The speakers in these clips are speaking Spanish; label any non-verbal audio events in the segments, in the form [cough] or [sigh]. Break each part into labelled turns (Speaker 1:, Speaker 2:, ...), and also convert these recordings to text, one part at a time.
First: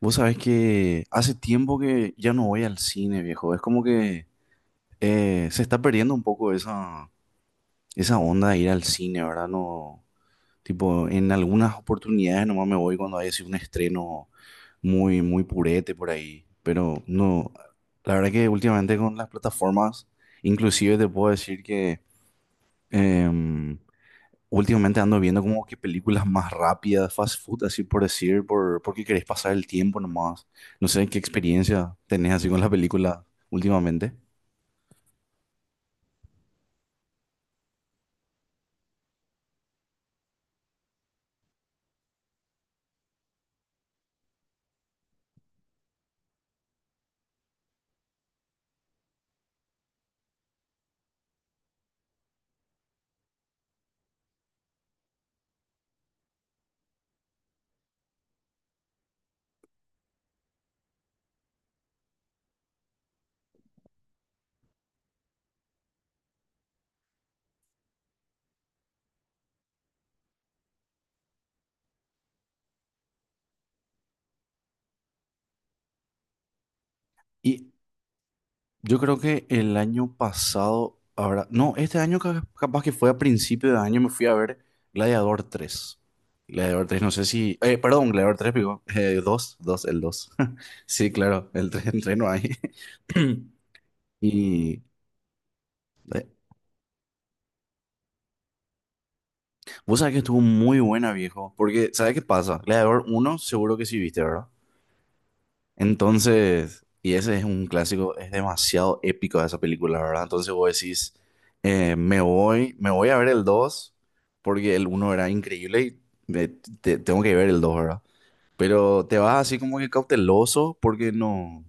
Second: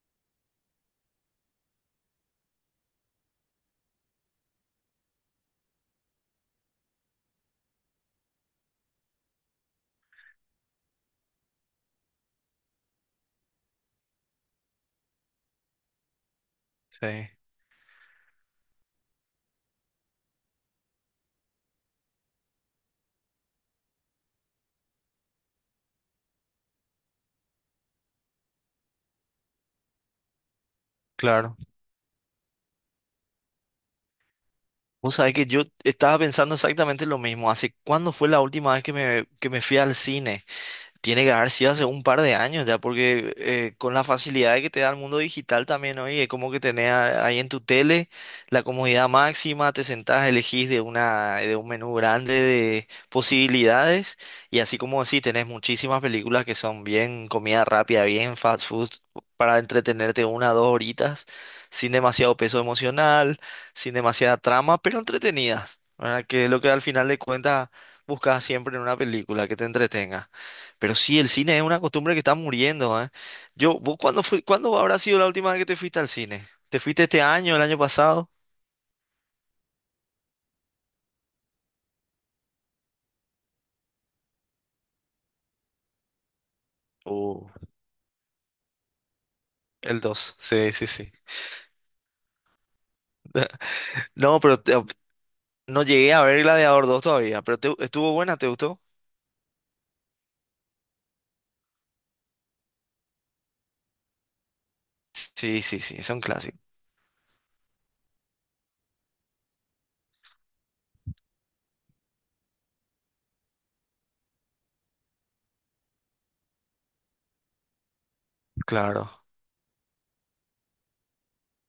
Speaker 1: Vos sabés que hace tiempo que ya no voy al cine, viejo. Es como que se está perdiendo un poco esa onda de ir al cine, ¿verdad? No, tipo, en algunas oportunidades nomás me voy cuando hay así un estreno muy, muy purete por ahí. Pero
Speaker 2: Sí,
Speaker 1: no, la verdad que últimamente con las plataformas, inclusive te puedo decir que em, últimamente ando viendo como que películas más rápidas, fast food, así por decir, porque querés pasar el tiempo nomás. No sé qué
Speaker 2: claro.
Speaker 1: experiencia tenés así con la película últimamente.
Speaker 2: Vos sabés que yo estaba pensando exactamente lo mismo. ¿Hace cuándo fue la última vez que me fui al cine? Tiene que haber sido hace un par de años ya, porque con la facilidad que te da el mundo digital también hoy, es como que tenés ahí en tu tele la comodidad máxima, te sentás, elegís de un menú grande de posibilidades, y así como decís, tenés muchísimas películas que son bien comida rápida, bien fast food, para entretenerte una o dos horitas, sin demasiado peso emocional, sin demasiada trama, pero entretenidas, ¿verdad? Que es lo que al final de cuentas buscas siempre en una película, que te entretenga. Pero sí, el cine es una costumbre que está muriendo, ¿eh? Yo, ¿vos cuándo cuándo habrá sido la última vez que te fuiste al cine? ¿Te fuiste este año, el
Speaker 1: Y
Speaker 2: año pasado?
Speaker 1: yo creo que el año pasado, ahora, no, este año capaz que fue a principio de año, me fui a ver Gladiador tres. Gladiador tres no sé
Speaker 2: Uh,
Speaker 1: si... perdón, Gladiador tres digo, dos, 2, el
Speaker 2: ¿el
Speaker 1: dos.
Speaker 2: 2?
Speaker 1: [laughs]
Speaker 2: Sí, sí, sí.
Speaker 1: Sí, claro, el tres, el 3 no hay. [clears throat]
Speaker 2: [laughs] No, pero
Speaker 1: Y...
Speaker 2: no llegué a
Speaker 1: eh,
Speaker 2: ver Gladiador 2 todavía, pero estuvo buena, ¿te gustó?
Speaker 1: vos sabés que estuvo muy buena, viejo. Porque, ¿sabés qué pasa? Gladiador uno, seguro que sí viste, ¿verdad?
Speaker 2: Sí, sí, sí, es un clásico.
Speaker 1: Entonces, y ese es un clásico, es demasiado épico esa película, ¿verdad? Entonces vos decís, me voy a ver el 2, porque el uno era increíble y tengo que ver el 2, ¿verdad? Pero
Speaker 2: Claro,
Speaker 1: te vas así como que cauteloso, porque no.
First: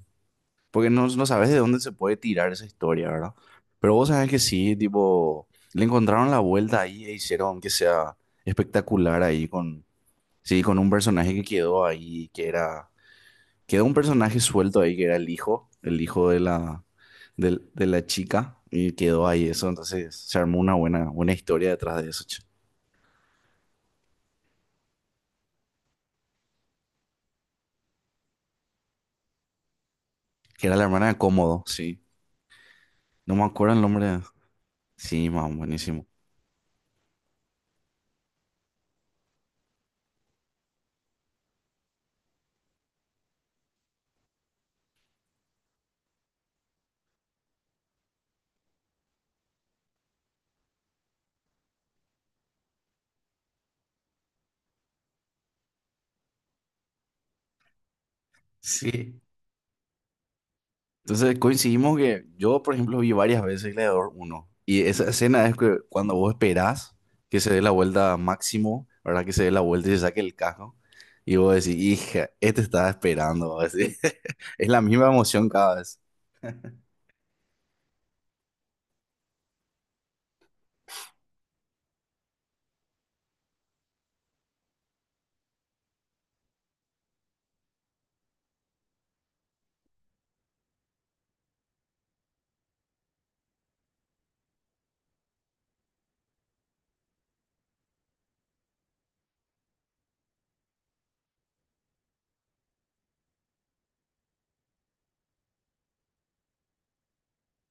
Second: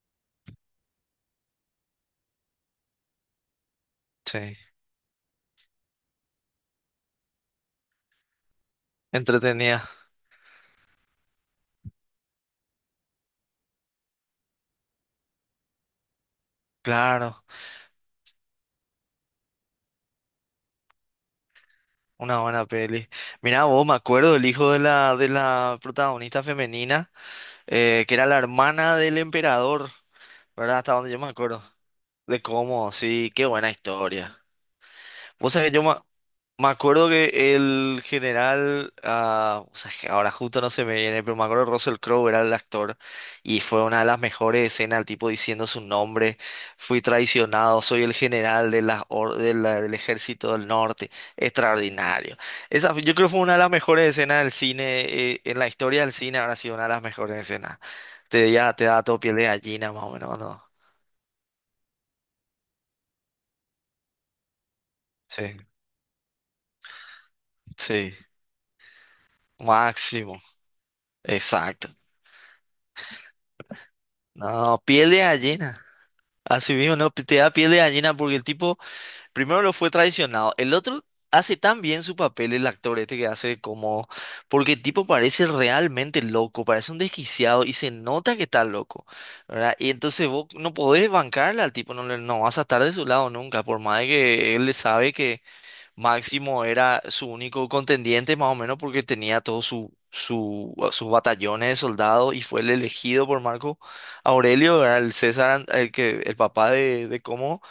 Speaker 1: Porque no, no sabes de dónde se puede tirar esa historia, ¿verdad? Pero vos sabés que
Speaker 2: sí.
Speaker 1: sí, tipo, le encontraron la vuelta ahí e hicieron que sea espectacular ahí con,
Speaker 2: Entretenida,
Speaker 1: sí, con un personaje que quedó ahí, que era, quedó un personaje suelto ahí, que era el hijo de la,
Speaker 2: claro,
Speaker 1: del- de, la chica, y quedó ahí eso, entonces se armó una buena, buena historia detrás de eso, che.
Speaker 2: una buena peli. Mira, vos, me acuerdo del hijo de la protagonista femenina, que era la hermana del emperador,
Speaker 1: Que era
Speaker 2: ¿verdad?
Speaker 1: la
Speaker 2: Hasta
Speaker 1: hermana
Speaker 2: donde
Speaker 1: de
Speaker 2: yo me
Speaker 1: Cómodo,
Speaker 2: acuerdo.
Speaker 1: sí.
Speaker 2: De cómo, sí,
Speaker 1: No me
Speaker 2: qué buena
Speaker 1: acuerdo el nombre.
Speaker 2: historia.
Speaker 1: Sí,
Speaker 2: Vos
Speaker 1: man,
Speaker 2: sabés, yo me,
Speaker 1: buenísimo.
Speaker 2: me acuerdo que el general, o sea, que ahora justo no se me viene, pero me acuerdo que Russell Crowe era el actor y fue una de las mejores escenas, el tipo diciendo su nombre: fui traicionado, soy el general de las or- de la- del ejército del norte, extraordinario. Esa, yo creo que fue una de las mejores escenas del cine, en la historia del cine habrá sido una de las mejores escenas. Te da todo
Speaker 1: Sí.
Speaker 2: piel de gallina más o menos, ¿no?
Speaker 1: Entonces coincidimos que yo, por ejemplo, vi varias veces Gladiador uno y esa escena es
Speaker 2: Sí.
Speaker 1: que cuando vos esperás que se dé la vuelta
Speaker 2: Sí.
Speaker 1: a Máximo, ¿verdad? Que se dé la vuelta y se saque el
Speaker 2: Máximo,
Speaker 1: casco y vos decís,
Speaker 2: exacto.
Speaker 1: hija, este estaba esperando así. [laughs] Es la
Speaker 2: No,
Speaker 1: misma
Speaker 2: piel de
Speaker 1: emoción cada
Speaker 2: gallina.
Speaker 1: vez.
Speaker 2: Así mismo, no, te da piel de gallina porque el tipo primero lo fue traicionado. El otro hace tan bien su papel, el actor este que hace como... Porque el tipo parece realmente loco, parece un desquiciado y se nota que está loco, ¿verdad? Y entonces vos no podés bancarle al tipo, no, no vas a estar de su lado nunca, por más de que él le sabe que Máximo era su único contendiente, más o menos, porque tenía todos su, sus batallones de soldados y fue el elegido por Marco Aurelio, era el César, el que, el papá de cómo.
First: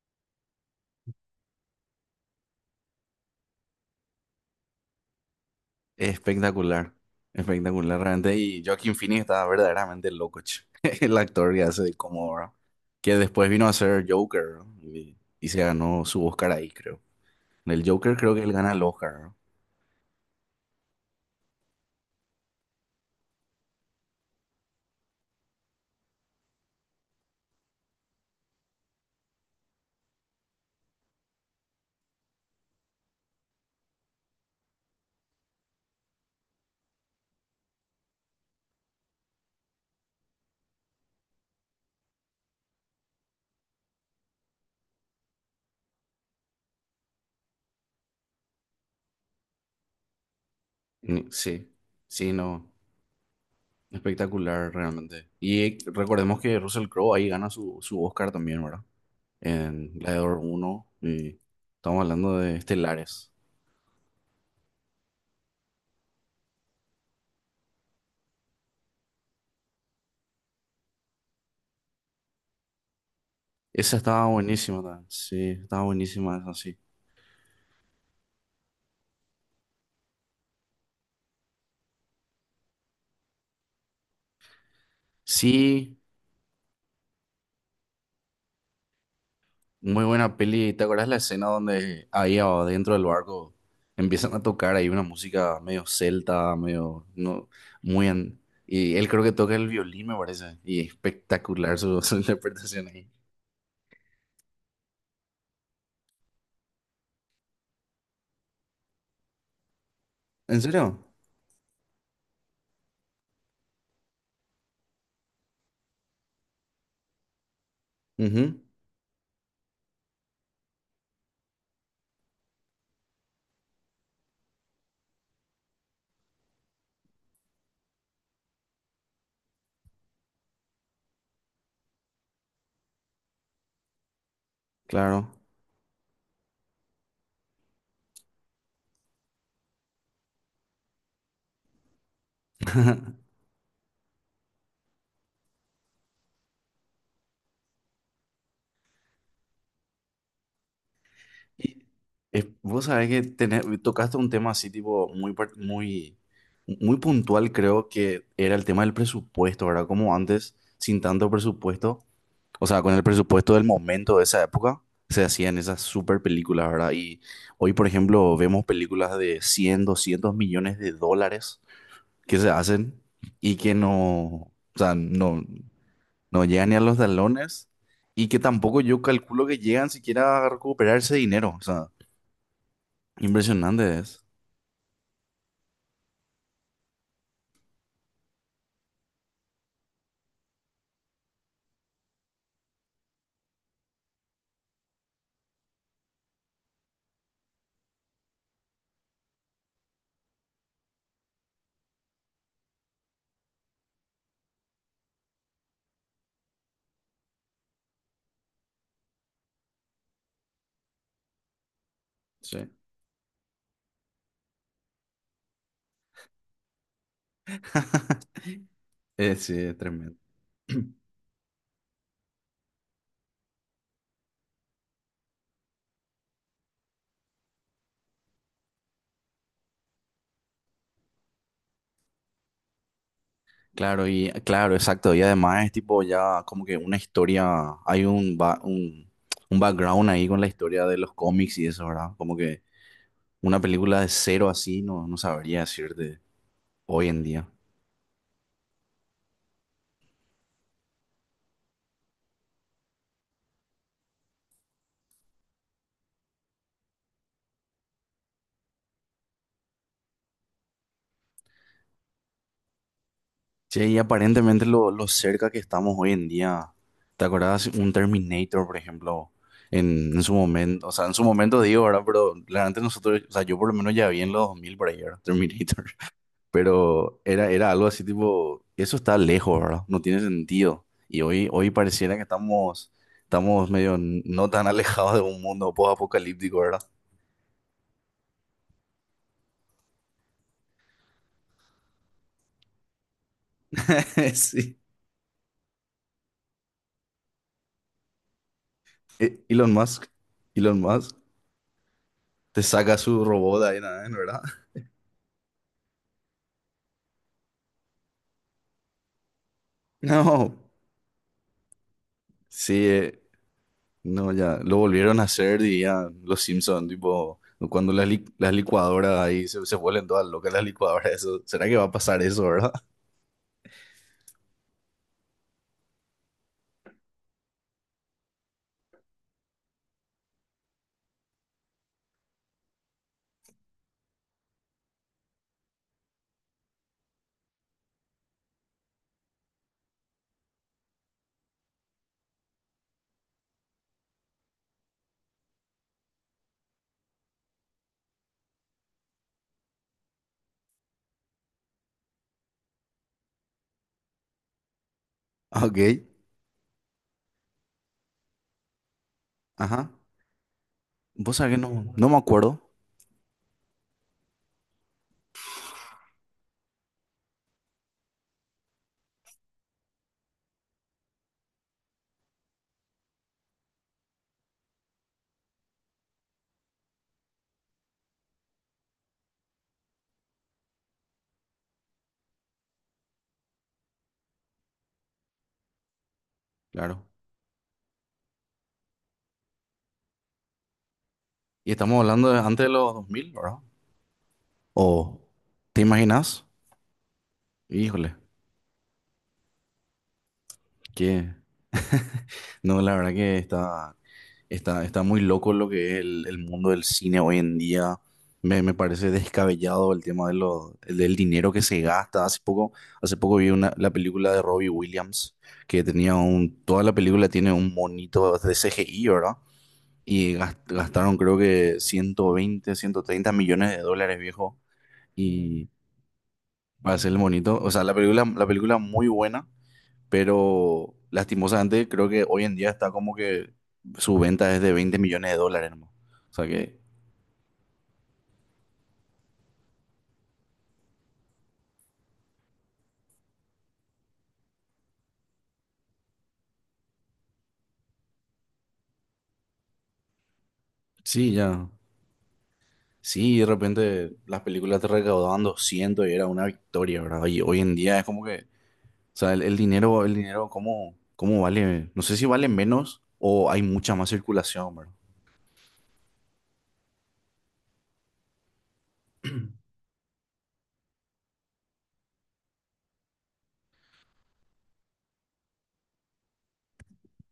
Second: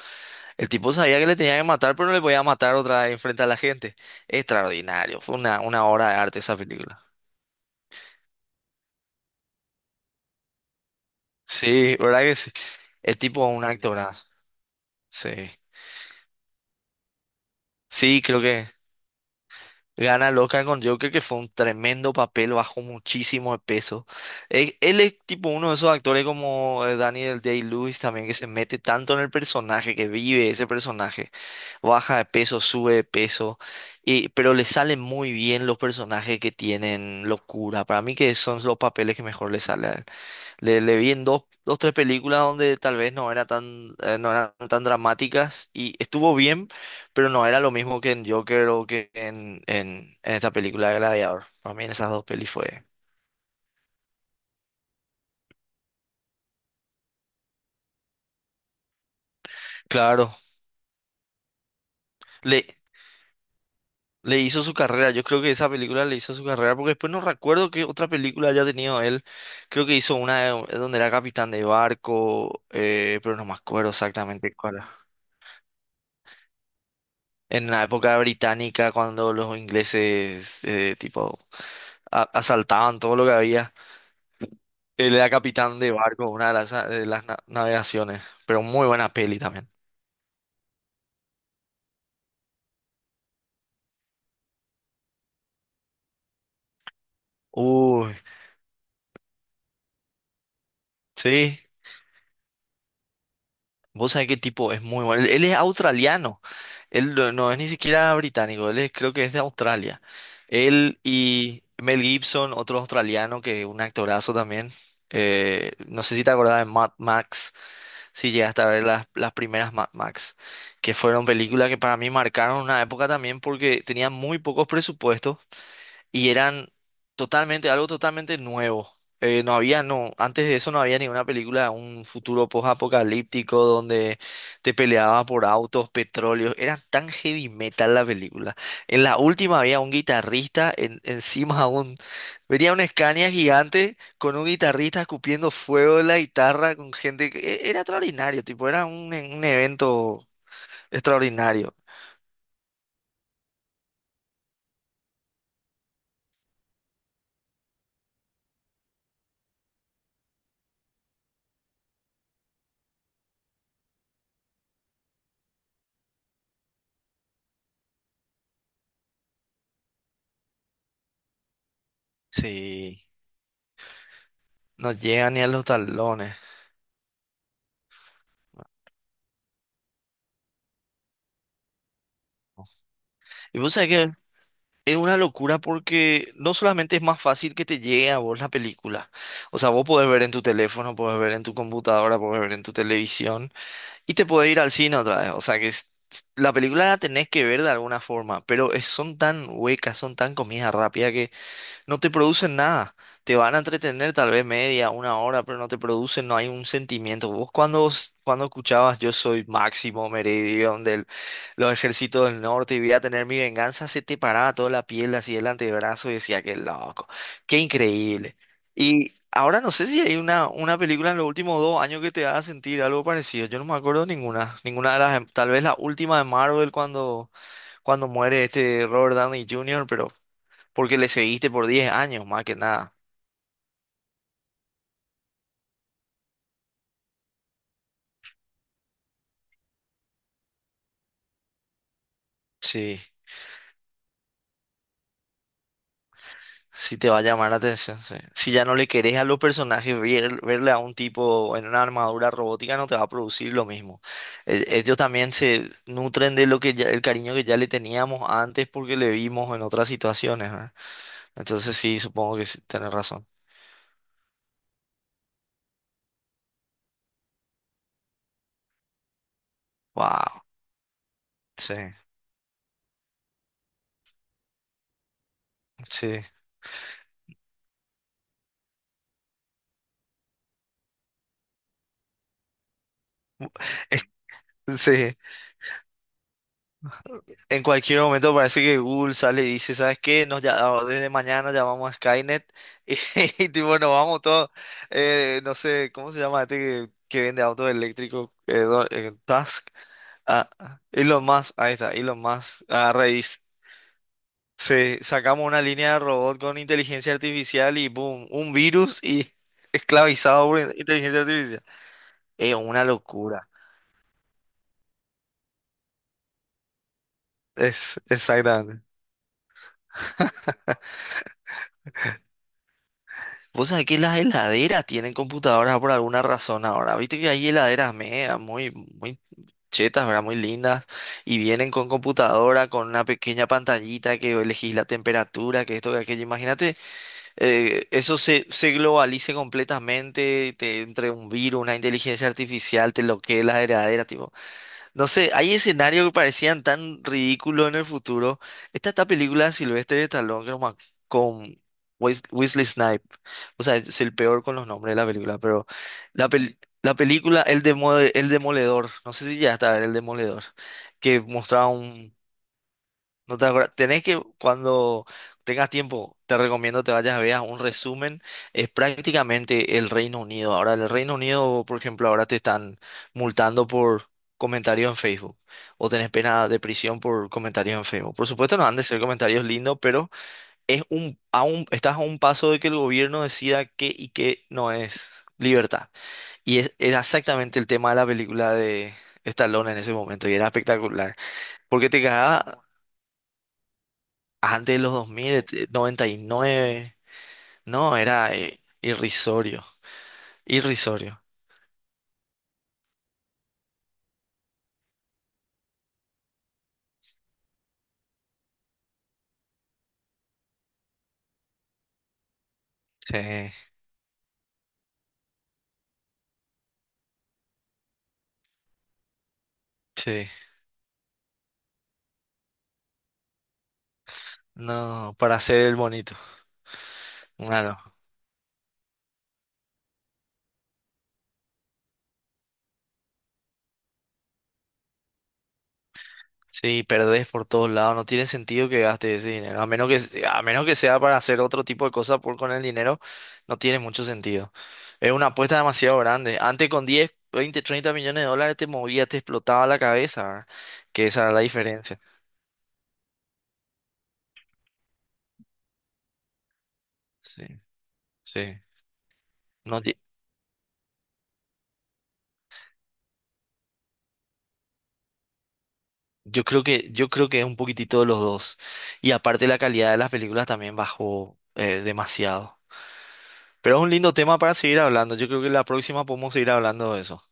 Speaker 2: El tipo sabía que le tenía que matar, pero no le podía matar otra vez enfrente a la gente. Extraordinario, fue una
Speaker 1: Es
Speaker 2: obra de arte esa
Speaker 1: espectacular,
Speaker 2: película.
Speaker 1: espectacular realmente. Y Joaquin Phoenix estaba verdaderamente loco, che. [laughs] El actor que hace de
Speaker 2: Sí, ¿verdad que sí?
Speaker 1: Comodoro, que
Speaker 2: El tipo,
Speaker 1: después
Speaker 2: un
Speaker 1: vino a
Speaker 2: increíble
Speaker 1: ser
Speaker 2: actorazo.
Speaker 1: Joker, ¿no?
Speaker 2: Sí.
Speaker 1: Y se ganó su Oscar ahí, creo. En el Joker
Speaker 2: Sí,
Speaker 1: creo
Speaker 2: creo
Speaker 1: que él
Speaker 2: que.
Speaker 1: gana el Oscar, ¿no?
Speaker 2: Gana loca con Joker, que fue un tremendo papel, bajó muchísimo de peso. Él, es tipo uno de esos actores como Daniel Day-Lewis también, que se mete tanto en el personaje, que vive ese personaje. Baja de peso, sube de peso, pero le salen muy bien los personajes que tienen locura. Para mí que son los papeles que mejor le salen. Le vi en dos, dos, tres películas donde tal vez no era tan, no eran tan dramáticas y estuvo bien, pero no era lo mismo que en Joker o que en, en esta película de Gladiador.
Speaker 1: Sí,
Speaker 2: Para mí en esas dos
Speaker 1: sí,
Speaker 2: pelis
Speaker 1: no.
Speaker 2: fue...
Speaker 1: Espectacular realmente. Y recordemos que Russell Crowe ahí gana su Oscar también, ¿verdad? En
Speaker 2: Claro,
Speaker 1: Gladiador uno. Y estamos hablando de
Speaker 2: le,
Speaker 1: estelares.
Speaker 2: le hizo su carrera, yo creo que esa película le hizo su carrera, porque después no recuerdo qué otra película haya tenido él. Creo que hizo donde era capitán de barco, pero no me acuerdo
Speaker 1: Esa estaba
Speaker 2: exactamente cuál
Speaker 1: buenísima
Speaker 2: era.
Speaker 1: también. Sí, estaba buenísima esa, sí.
Speaker 2: En la época británica, cuando los ingleses, tipo... asaltaban todo lo que había. Él era capitán de
Speaker 1: Sí,
Speaker 2: barco, una de las, navegaciones, pero muy buena peli también.
Speaker 1: muy buena peli. ¿Te acuerdas la escena donde ahí adentro del barco empiezan a tocar ahí una música medio celta, medio... No, muy...
Speaker 2: Uy,
Speaker 1: y él creo que toca el violín, me parece. Y
Speaker 2: sí,
Speaker 1: espectacular [laughs] su interpretación ahí.
Speaker 2: vos sabés qué tipo, es muy bueno. Él es australiano, él no es ni siquiera británico, creo que es de Australia.
Speaker 1: ¿En serio?
Speaker 2: Él y Mel Gibson, otro australiano que es un actorazo también. No sé si te acordás de Mad Max, si
Speaker 1: Ujú,
Speaker 2: llegaste a ver las, primeras Mad Max, que fueron películas que para mí marcaron una época también porque tenían muy pocos presupuestos y eran algo totalmente nuevo. No, antes de eso no había ninguna película, un futuro post-apocalíptico donde te peleaba
Speaker 1: claro.
Speaker 2: por autos, petróleo, era tan heavy metal la película. En la última había un guitarrista encima de un, venía un
Speaker 1: [laughs]
Speaker 2: Scania gigante con un guitarrista escupiendo fuego de la guitarra con gente, era extraordinario, tipo, era un evento extraordinario.
Speaker 1: Y vos sabés que tocaste un tema así, tipo, muy, muy, muy puntual, creo que era el tema del presupuesto, ¿verdad? Como antes, sin tanto presupuesto, o sea, con el presupuesto del momento de esa época, se hacían esas super películas, ¿verdad? Y hoy, por ejemplo, vemos películas de 100, 200 millones de dólares que se hacen
Speaker 2: Sí.
Speaker 1: y que no, o
Speaker 2: No
Speaker 1: sea,
Speaker 2: llega ni
Speaker 1: no.
Speaker 2: a los talones.
Speaker 1: No llegan ni a los talones y que tampoco yo calculo que llegan siquiera a recuperar ese dinero. O sea,
Speaker 2: Y vos
Speaker 1: impresionante
Speaker 2: sabés,
Speaker 1: es.
Speaker 2: es una locura porque no solamente es más fácil que te llegue a vos la película, o sea, vos podés ver en tu teléfono, podés ver en tu computadora, podés ver en tu televisión y te podés ir al cine otra vez, o sea que la película la tenés que ver de alguna forma, pero son tan huecas, son tan comida rápida, no te producen nada. Te van a entretener tal vez media, una hora, pero no te producen, no hay un sentimiento. Vos cuando, escuchabas yo soy Máximo Meridión de los ejércitos del
Speaker 1: Sí.
Speaker 2: norte y voy a tener mi venganza, se te paraba toda la piel así el antebrazo y decía, qué loco, qué increíble.
Speaker 1: [laughs]
Speaker 2: Y
Speaker 1: Sí,
Speaker 2: ahora no
Speaker 1: es
Speaker 2: sé si
Speaker 1: tremendo.
Speaker 2: hay
Speaker 1: [clears throat]
Speaker 2: una película en los últimos 2 años que te haga sentir algo parecido. Yo no me acuerdo ninguna, tal vez la última de Marvel cuando, muere este Robert Downey Jr., pero... Porque le seguiste por 10 años, más que nada.
Speaker 1: Claro, y claro, exacto. Y además es tipo ya como que una historia, hay un, ba- un background ahí con la historia de los cómics y eso, ¿verdad? Como que
Speaker 2: Sí,
Speaker 1: una película de cero así no, no sabría decirte
Speaker 2: sí
Speaker 1: hoy
Speaker 2: te va a
Speaker 1: en día.
Speaker 2: llamar la atención. Sí. Si ya no le querés a los personajes, verle a un tipo en una armadura robótica no te va a producir lo mismo. Ellos también se nutren de lo que el cariño que ya le teníamos antes porque le vimos en otras situaciones, ¿verdad? Entonces sí, supongo que sí, tenés razón.
Speaker 1: Che, y aparentemente lo cerca que estamos hoy en día. ¿Te acordás un Terminator, por ejemplo? En su
Speaker 2: Wow.
Speaker 1: momento, o sea, en su momento
Speaker 2: Sí,
Speaker 1: digo, ¿verdad? Pero realmente nosotros, o sea, yo por lo menos ya vi en los 2000 por ahí, ¿verdad? Terminator.
Speaker 2: sí.
Speaker 1: [laughs] Pero era, era algo así tipo, eso está lejos, ¿verdad? No tiene sentido. Y hoy, hoy pareciera que estamos, estamos medio
Speaker 2: [laughs]
Speaker 1: no tan [laughs] alejados
Speaker 2: Sí.
Speaker 1: de un mundo post-apocalíptico, ¿verdad?
Speaker 2: En cualquier momento parece que Google sale y dice, ¿sabes qué? Nos ya, desde mañana llamamos a Skynet [laughs] tipo nos vamos
Speaker 1: [laughs]
Speaker 2: todos,
Speaker 1: Sí.
Speaker 2: no sé, ¿cómo se llama este que vende autos eléctricos? Tusk.
Speaker 1: Elon Musk,
Speaker 2: Ah,
Speaker 1: Elon
Speaker 2: ah,
Speaker 1: Musk,
Speaker 2: Elon Musk, ahí está, Elon Musk.
Speaker 1: te saca
Speaker 2: Agarra y
Speaker 1: su
Speaker 2: dice,
Speaker 1: robot ahí, ¿verdad?
Speaker 2: sacamos una línea de robot con inteligencia artificial y boom, un virus y [laughs]
Speaker 1: [laughs]
Speaker 2: esclavizado
Speaker 1: No.
Speaker 2: por inteligencia artificial. Es una
Speaker 1: Sí,
Speaker 2: locura.
Speaker 1: no, ya, lo volvieron a hacer, diría los Simpsons, tipo, cuando
Speaker 2: Es
Speaker 1: las
Speaker 2: exactamente.
Speaker 1: licuadoras ahí se vuelven todas locas las licuadoras, eso, ¿será que va a pasar eso, verdad? [laughs]
Speaker 2: Vos sabés que las heladeras tienen computadoras por alguna razón ahora. Viste que hay heladeras mega, muy, muy chetas, ¿verdad? Muy lindas. Y vienen con computadora, con una pequeña pantallita que elegís la temperatura, que esto, que aquello. Imagínate, eso se globalice completamente, te entre un virus, una inteligencia artificial, te bloquee la heladera, tipo. No sé, hay escenarios que parecían tan ridículos en el futuro. Esta película de Sylvester Stallone que no me ac- con Wesley Snipe. O sea, es el peor con los nombres de la película,
Speaker 1: Ah,
Speaker 2: pero
Speaker 1: ok,
Speaker 2: la, pel- la película El Demo- El Demoledor, no sé si ya está,
Speaker 1: ajá,
Speaker 2: El Demoledor, que
Speaker 1: vos sabés que
Speaker 2: mostraba
Speaker 1: no, no
Speaker 2: un...
Speaker 1: me acuerdo,
Speaker 2: No te acuerdas. Tenés que, cuando tengas tiempo, te recomiendo te vayas a ver un resumen. Es prácticamente el Reino Unido. Ahora, el Reino Unido, por ejemplo, ahora te están multando por comentarios en Facebook. O tenés pena de prisión por comentarios en Facebook. Por supuesto, no han de ser comentarios lindos, pero es un, a un, estás a un paso de que el gobierno decida qué y qué no es libertad. Y es
Speaker 1: claro,
Speaker 2: exactamente el tema de la película de Stallone en ese momento. Y era espectacular.
Speaker 1: y
Speaker 2: Porque
Speaker 1: estamos
Speaker 2: te
Speaker 1: hablando de
Speaker 2: cagaba.
Speaker 1: antes de los 2000, ¿verdad?
Speaker 2: Antes de los dos
Speaker 1: ¿O
Speaker 2: mil,
Speaker 1: te
Speaker 2: noventa y
Speaker 1: imaginas?
Speaker 2: nueve, No,
Speaker 1: Híjole,
Speaker 2: era irrisorio. Irrisorio.
Speaker 1: ¿qué? No, la verdad que está, está, está muy loco lo que es el mundo del cine hoy en día. Me parece descabellado el tema de lo, el del dinero que se gasta. Hace poco vi
Speaker 2: Sí,
Speaker 1: una, la película de Robbie Williams, que tenía un, toda la película tiene un monito de CGI, ¿verdad?
Speaker 2: sí.
Speaker 1: Y gastaron creo que 120, 130 millones de dólares, viejo.
Speaker 2: No, para hacer
Speaker 1: Y
Speaker 2: el bonito.
Speaker 1: para hacer el monito, o
Speaker 2: Claro.
Speaker 1: sea, la película muy buena, pero lastimosamente creo que hoy en día está como que su venta es de 20 millones de dólares, nomás. O sea que
Speaker 2: Sí, perdés por todos lados. No tiene sentido que gastes ese dinero. A menos que, sea para hacer otro tipo de cosas por con el dinero, no tiene mucho sentido. Es una apuesta demasiado grande. Antes con 10, 20, 30 millones de dólares te movías, te explotaba la cabeza, ¿verdad? Que esa
Speaker 1: sí,
Speaker 2: era la
Speaker 1: ya.
Speaker 2: diferencia.
Speaker 1: Sí, de repente las películas te recaudaban 200 y era una victoria, ¿verdad? Y
Speaker 2: Sí,
Speaker 1: hoy en día es como que, o
Speaker 2: sí.
Speaker 1: sea,
Speaker 2: No,
Speaker 1: el dinero, ¿cómo, cómo vale? No sé si vale menos o hay mucha más circulación, ¿verdad?
Speaker 2: yo creo que es un poquitito de los dos. Y aparte la calidad de las películas también bajó demasiado. Pero es un lindo tema para seguir hablando. Yo creo que la próxima podemos seguir hablando de eso.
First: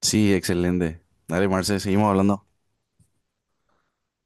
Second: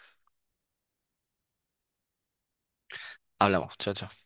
Speaker 1: Sí, excelente. Dale, Marce, seguimos hablando.
Speaker 2: Hablamos. Chao, chao.